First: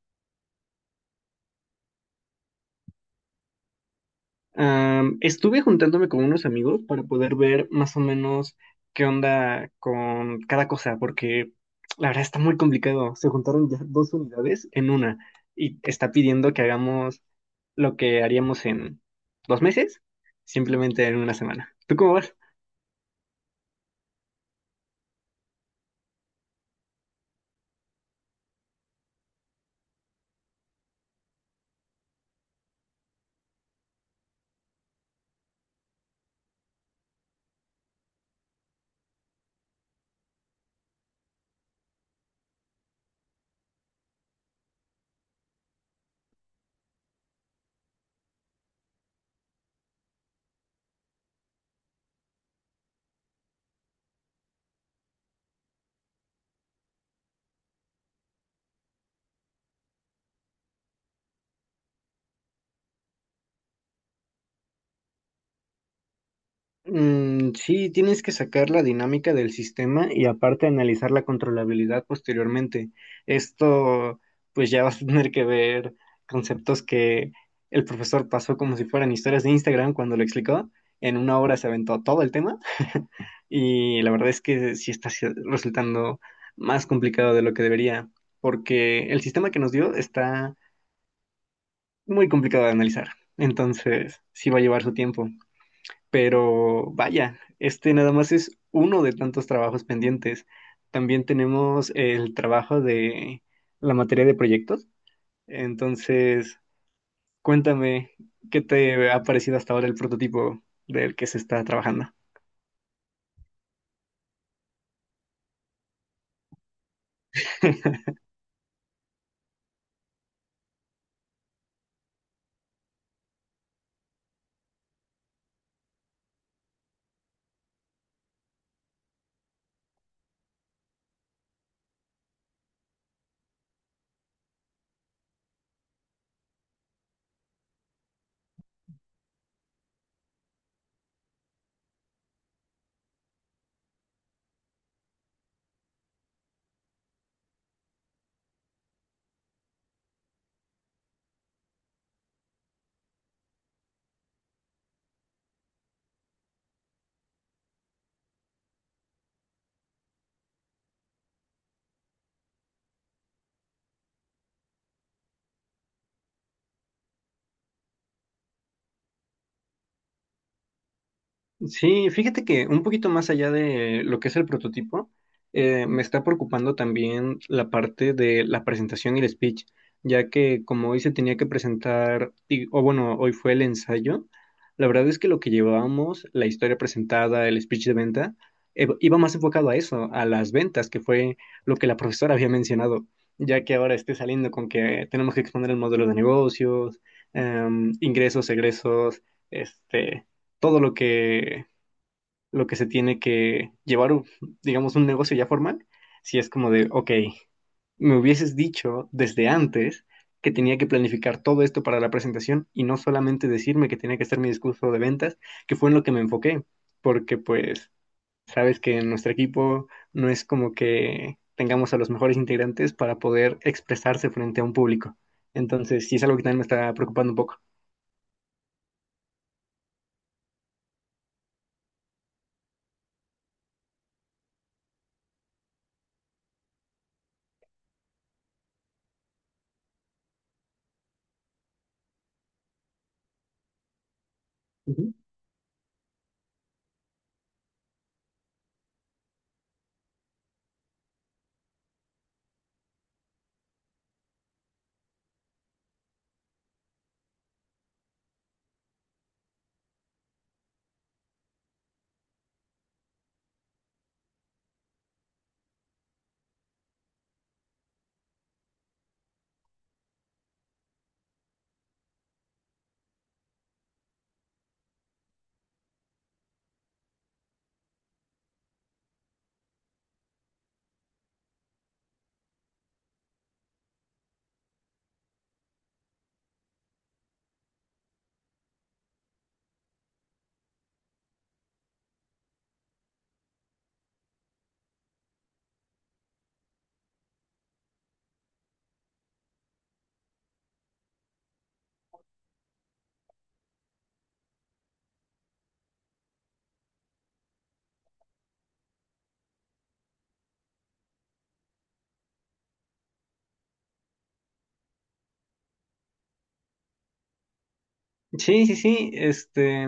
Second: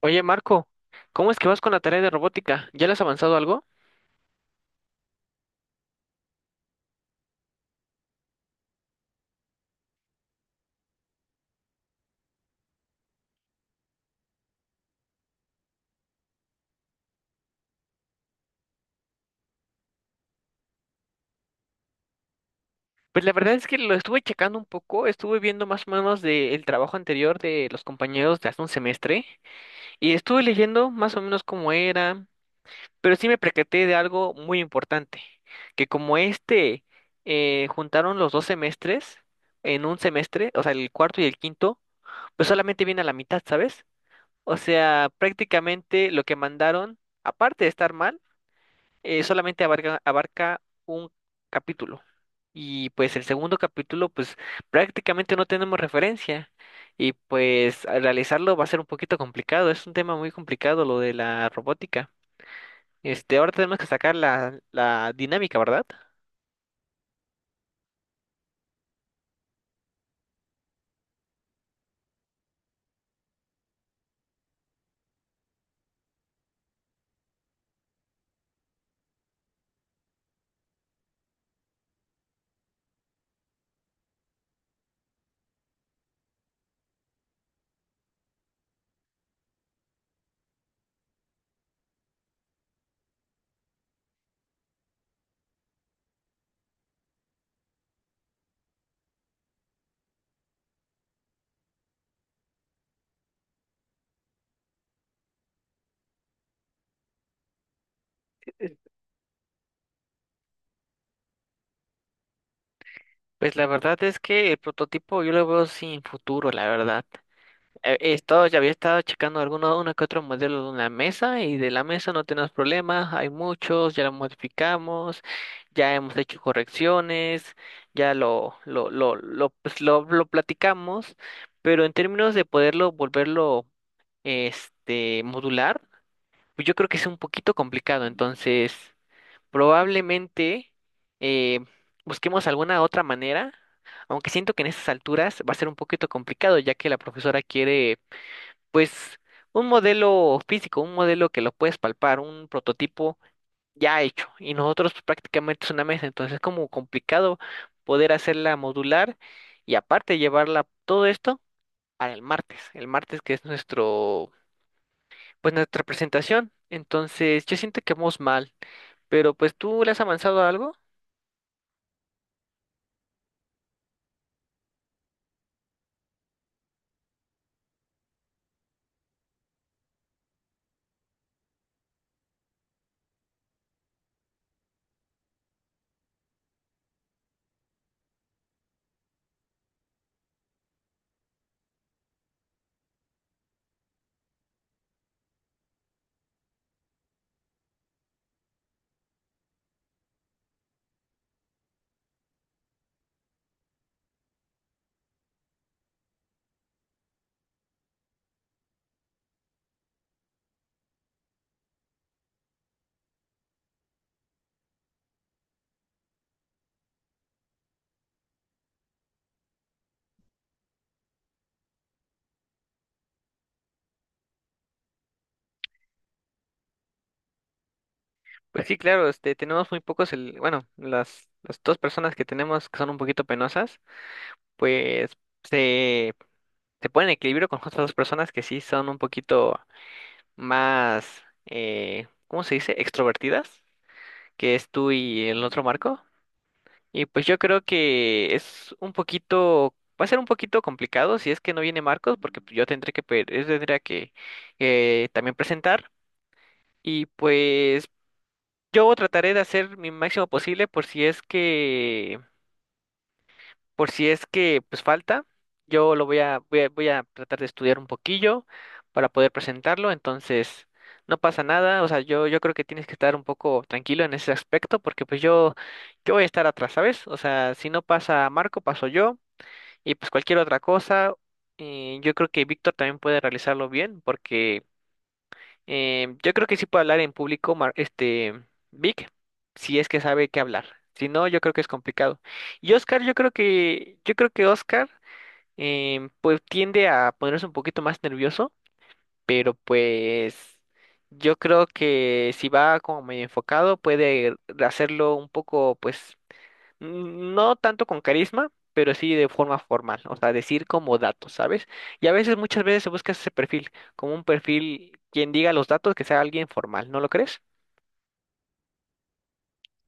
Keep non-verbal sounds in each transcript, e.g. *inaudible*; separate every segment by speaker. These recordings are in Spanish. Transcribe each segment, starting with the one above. Speaker 1: Oye, Marco, ¿cómo es que vas con la tarea de robótica? ¿Ya le has avanzado algo?
Speaker 2: Estuve juntándome con unos amigos para poder ver más o menos qué onda con cada cosa, porque la verdad está muy complicado. Se juntaron ya dos unidades en una y está pidiendo que hagamos lo que haríamos en 2 meses, simplemente en una semana. ¿Tú cómo vas?
Speaker 1: Pues la verdad es que lo estuve checando un poco, estuve viendo más o menos del trabajo anterior de los compañeros de hace un semestre y estuve leyendo más o menos cómo era, pero sí me percaté de algo muy importante, que como este juntaron los dos semestres en un semestre, o sea, el cuarto y el quinto, pues solamente viene a la mitad, ¿sabes? O sea, prácticamente lo que mandaron, aparte de estar mal, solamente abarca un capítulo. Y pues el segundo capítulo, pues prácticamente no tenemos referencia. Y pues al realizarlo va a ser un poquito complicado. Es un tema muy complicado lo de la robótica. Este, ahora tenemos que sacar la dinámica, ¿verdad?
Speaker 2: Mm, sí, tienes que sacar la dinámica del sistema y aparte analizar la controlabilidad posteriormente. Esto, pues ya vas a tener que ver conceptos que el profesor pasó como si fueran historias de Instagram cuando lo explicó. En una hora se aventó todo el tema *laughs* y la verdad es que sí está resultando más complicado de lo que debería, porque el sistema que nos dio está muy complicado de analizar. Entonces, sí va a llevar su tiempo. Pero vaya, este nada más es uno de tantos trabajos pendientes. También tenemos el trabajo de la materia de proyectos. Entonces, cuéntame, ¿qué te ha parecido hasta ahora el prototipo del que se está trabajando?
Speaker 1: Pues la verdad es que el prototipo yo lo veo sin futuro, la verdad.
Speaker 2: *laughs*
Speaker 1: Ya había estado checando algunos, uno que otro modelo de una mesa y de la mesa no tenemos problemas, hay muchos, ya lo modificamos, ya hemos hecho correcciones, ya lo platicamos, pero en términos de poderlo, volverlo, este, modular, pues yo creo que es un poquito complicado, entonces probablemente eh, busquemos alguna otra manera, aunque siento que en estas alturas va a ser un poquito complicado, ya que la profesora quiere pues un modelo físico, un modelo que lo puedes palpar, un prototipo ya hecho. Y nosotros pues, prácticamente es una mesa, entonces es como complicado poder hacerla modular y aparte llevarla todo esto para el martes que es nuestro, pues nuestra presentación. Entonces yo siento que vamos mal, pero pues tú le has avanzado a algo.
Speaker 2: Sí, fíjate que un poquito más allá de lo que es el prototipo, me está preocupando también la parte de la presentación y el speech, ya que como hoy se tenía que presentar, y- o bueno, hoy fue el ensayo, la verdad es que lo que llevábamos, la historia presentada, el speech de venta, iba más enfocado a eso, a las ventas, que fue lo que la profesora había mencionado, ya que ahora esté saliendo con que tenemos que exponer el modelo de negocios, ingresos, egresos, este todo lo que se tiene que llevar, digamos, un negocio ya formal, si es como de, ok, me hubieses dicho desde antes que tenía que planificar todo esto para la presentación y no solamente decirme que tenía que hacer mi discurso de ventas, que fue en lo que me enfoqué, porque pues sabes que en nuestro equipo no es como que tengamos a los mejores integrantes para poder expresarse frente a un público. Entonces, sí es algo que también me está preocupando un poco.
Speaker 1: Pues sí, claro, este, tenemos muy pocos, bueno, las dos personas que tenemos que son un poquito penosas, pues se se pone en equilibrio con otras dos personas que sí son un poquito más, ¿cómo se dice? Extrovertidas, que es tú y el otro Marco. Y pues yo creo que es un poquito, va a ser un poquito complicado si es que no viene Marcos, porque yo tendré que, yo tendría que también presentar. Y pues yo trataré de hacer mi máximo posible por si es que pues falta. Yo lo voy a tratar de estudiar un poquillo para poder presentarlo, entonces no pasa nada, o sea, yo creo que tienes que estar un poco tranquilo en ese aspecto, porque pues yo voy a estar atrás, ¿sabes? O sea, si no pasa Marco, paso yo, y pues cualquier otra cosa, yo creo que Víctor también puede realizarlo bien, porque yo creo que sí puede hablar en público, este, Vic, si es que sabe qué hablar. Si no, yo creo que es complicado. Y Oscar, yo creo que Oscar, pues tiende a ponerse un poquito más nervioso, pero pues yo creo que si va como medio enfocado, puede hacerlo un poco, pues no tanto con carisma, pero sí de forma formal, o sea, decir como datos, ¿sabes? Y a veces, muchas veces se busca ese perfil, como un perfil quien diga los datos, que sea alguien formal, ¿no lo crees?
Speaker 2: Sí, sí, sí, este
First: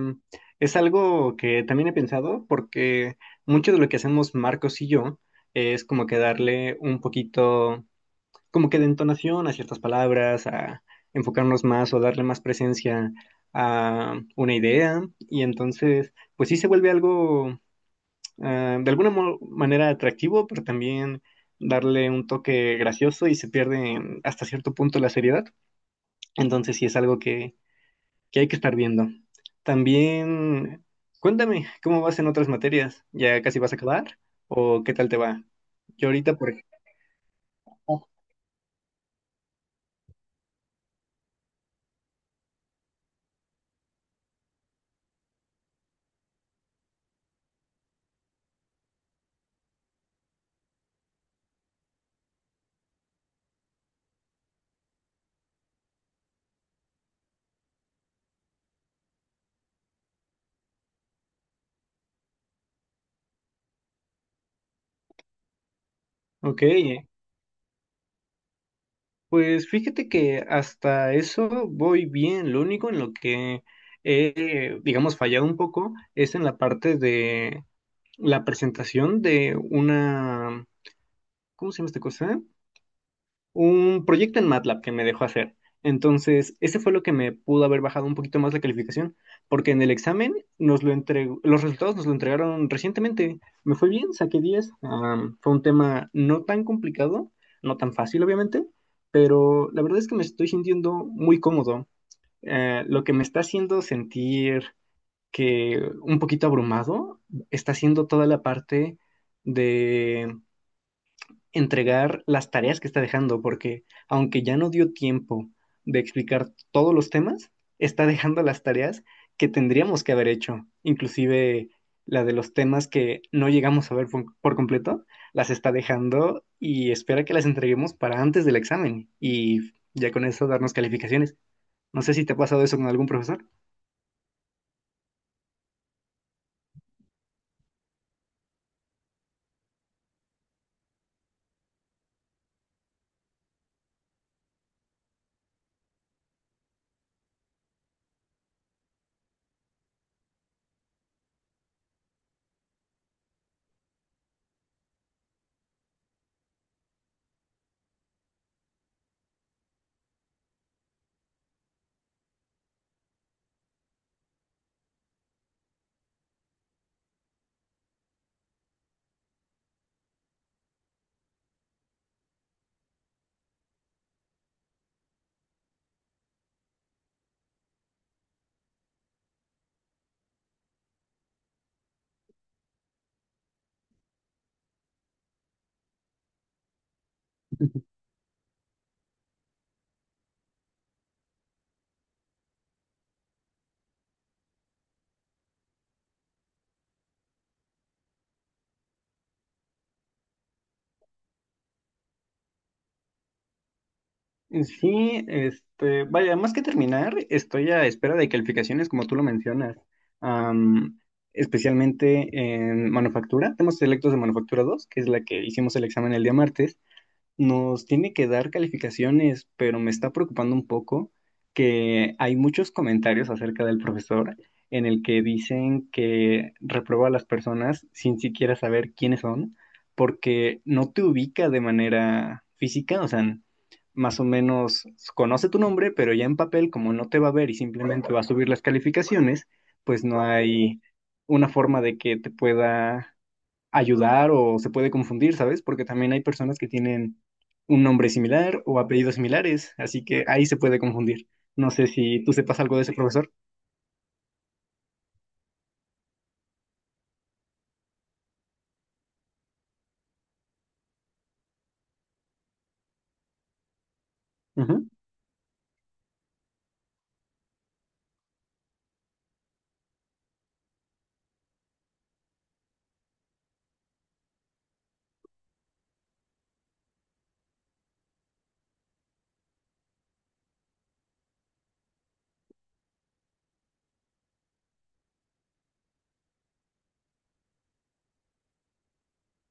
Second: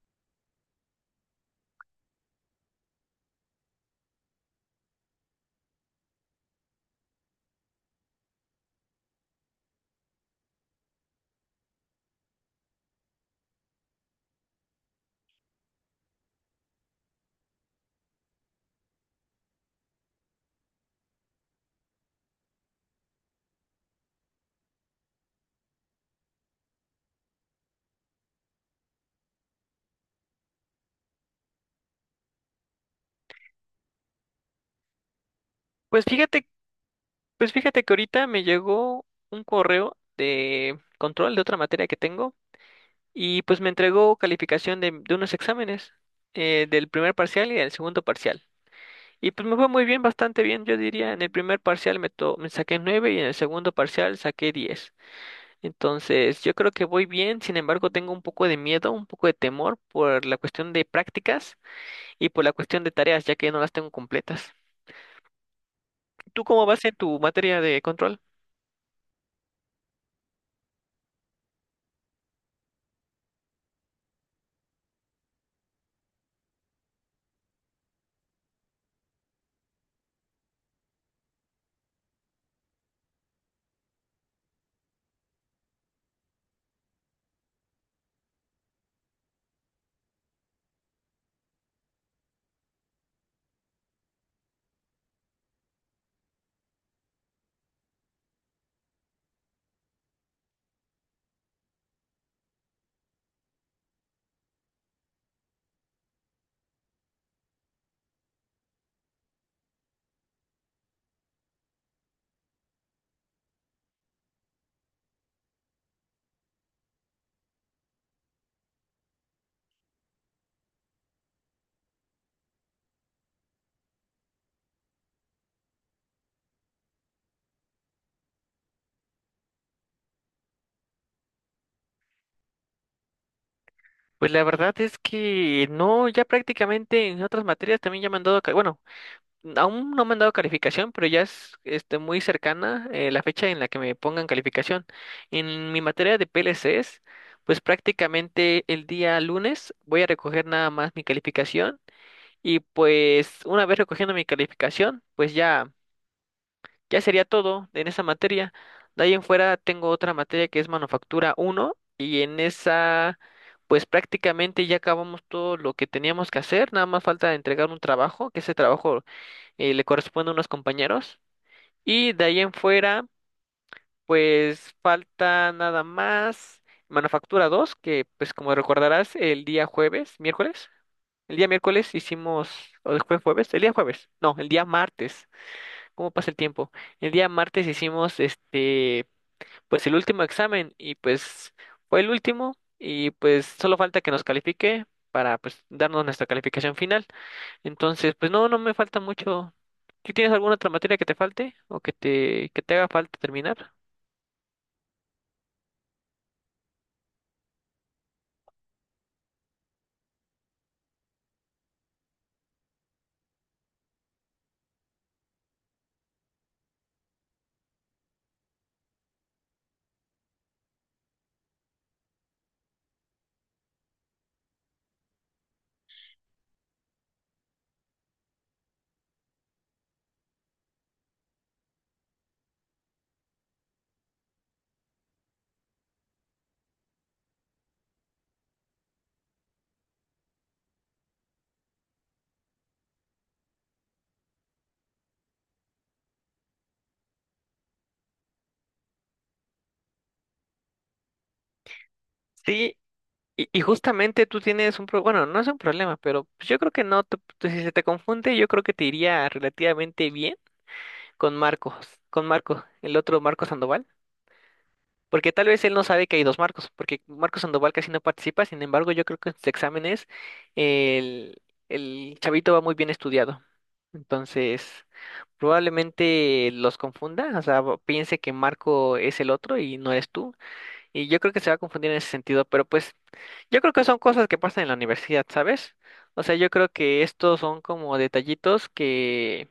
Speaker 2: es algo que también he pensado porque mucho de lo que hacemos Marcos y yo es como que darle un poquito, como que de entonación a ciertas palabras, a enfocarnos más o darle más presencia a una idea y entonces pues sí se vuelve algo de alguna manera atractivo, pero también darle un toque gracioso y se pierde hasta cierto punto la seriedad. Entonces sí es algo que hay que estar viendo. También, cuéntame, ¿cómo vas en otras materias? ¿Ya casi vas a acabar? ¿O qué tal te va?
Speaker 1: Pues
Speaker 2: Yo ahorita,
Speaker 1: fíjate,
Speaker 2: por ejemplo.
Speaker 1: pues fíjate que ahorita me llegó un correo de control de otra materia que tengo y pues me entregó calificación de unos exámenes, del primer parcial y del segundo parcial. Y pues me fue muy bien, bastante bien, yo diría, en el primer parcial me saqué 9 y en el segundo parcial saqué 10. Entonces, yo creo que voy bien, sin embargo, tengo un poco de miedo, un poco de temor por la cuestión de prácticas y por la cuestión de tareas, ya que no las tengo completas. ¿Tú
Speaker 2: Ok,
Speaker 1: cómo vas en tu materia de control?
Speaker 2: pues fíjate que hasta eso voy bien. Lo único en lo que he, digamos, fallado un poco es en la parte de la presentación de una, ¿cómo se llama esta cosa? Un proyecto en MATLAB que me dejó hacer. Entonces, ese fue lo que me pudo haber bajado un poquito más la calificación, porque en el examen nos lo entregó, los resultados nos lo entregaron recientemente. Me fue bien, saqué 10. Fue un tema no tan complicado, no tan fácil, obviamente, pero la verdad es que me estoy sintiendo muy cómodo. Lo que me está haciendo sentir que un poquito abrumado está siendo toda la parte de entregar las tareas que está dejando, porque aunque ya no dio tiempo de explicar todos los temas, está dejando las tareas que tendríamos que haber hecho, inclusive la de los temas que no llegamos a ver por completo, las está dejando y espera que las entreguemos para antes del examen y ya con eso darnos calificaciones. No sé si te ha pasado eso con algún profesor.
Speaker 1: Pues la verdad es que no, ya prácticamente en otras materias también ya me han dado, bueno, aún no me han dado calificación, pero ya es este, muy cercana la fecha en la que me pongan calificación. En mi materia de PLCs, pues prácticamente el día lunes voy a recoger nada más mi calificación. Y pues una vez recogiendo mi calificación, pues ya, sería todo en esa materia. De ahí en fuera tengo otra materia que es Manufactura uno y en esa pues prácticamente ya acabamos todo lo que teníamos que hacer, nada más falta entregar un trabajo, que ese trabajo le corresponde a unos compañeros. Y de ahí en fuera pues falta nada más Manufactura 2 que pues como recordarás el día jueves, miércoles. El día miércoles hicimos, o después jueves, el día jueves, no, el día martes, ¿cómo pasa el tiempo? El día martes hicimos este, pues el último examen y pues fue el último y pues solo falta que nos califique para pues darnos nuestra calificación final. Entonces, pues no, no me falta mucho. ¿Tú tienes alguna otra materia que te falte o que te haga falta terminar?
Speaker 2: Sí, este, vaya, más que terminar, estoy a espera de calificaciones, como tú lo mencionas, Am, especialmente en manufactura. Tenemos selectos de manufactura 2, que es la que hicimos el examen el día martes. Nos tiene que dar calificaciones, pero me está preocupando un poco que hay muchos comentarios acerca del profesor en el que dicen que reprueba a las personas sin siquiera saber quiénes son, porque no te ubica de manera física, o sea, más o menos conoce tu nombre, pero ya en papel, como no te va a ver y simplemente va a subir las calificaciones, pues no hay una forma de que te pueda ayudar o se puede confundir, ¿sabes? Porque también hay personas que tienen un nombre similar o apellidos similares, así que ahí se puede confundir. No sé si tú sepas
Speaker 1: Sí,
Speaker 2: algo de ese profesor.
Speaker 1: y justamente tú tienes un problema, bueno, no es un problema, pero pues, yo creo que no, si se te confunde, yo creo que te iría relativamente bien. Con Marcos, con Marco, el otro Marco Sandoval,
Speaker 2: Ujú.
Speaker 1: porque tal vez él no sabe que hay dos Marcos, porque Marco Sandoval casi no participa, sin embargo, yo creo que en sus exámenes el, el chavito va muy bien estudiado. Entonces, probablemente los confunda, o sea, piense que Marco es el otro y no eres tú, y yo creo que se va a confundir en ese sentido, pero pues yo creo que son cosas que pasan en la universidad, ¿sabes? O sea, yo creo que estos son como detallitos que,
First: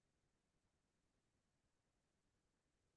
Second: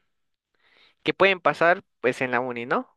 Speaker 1: que pueden pasar pues en la uni, ¿no?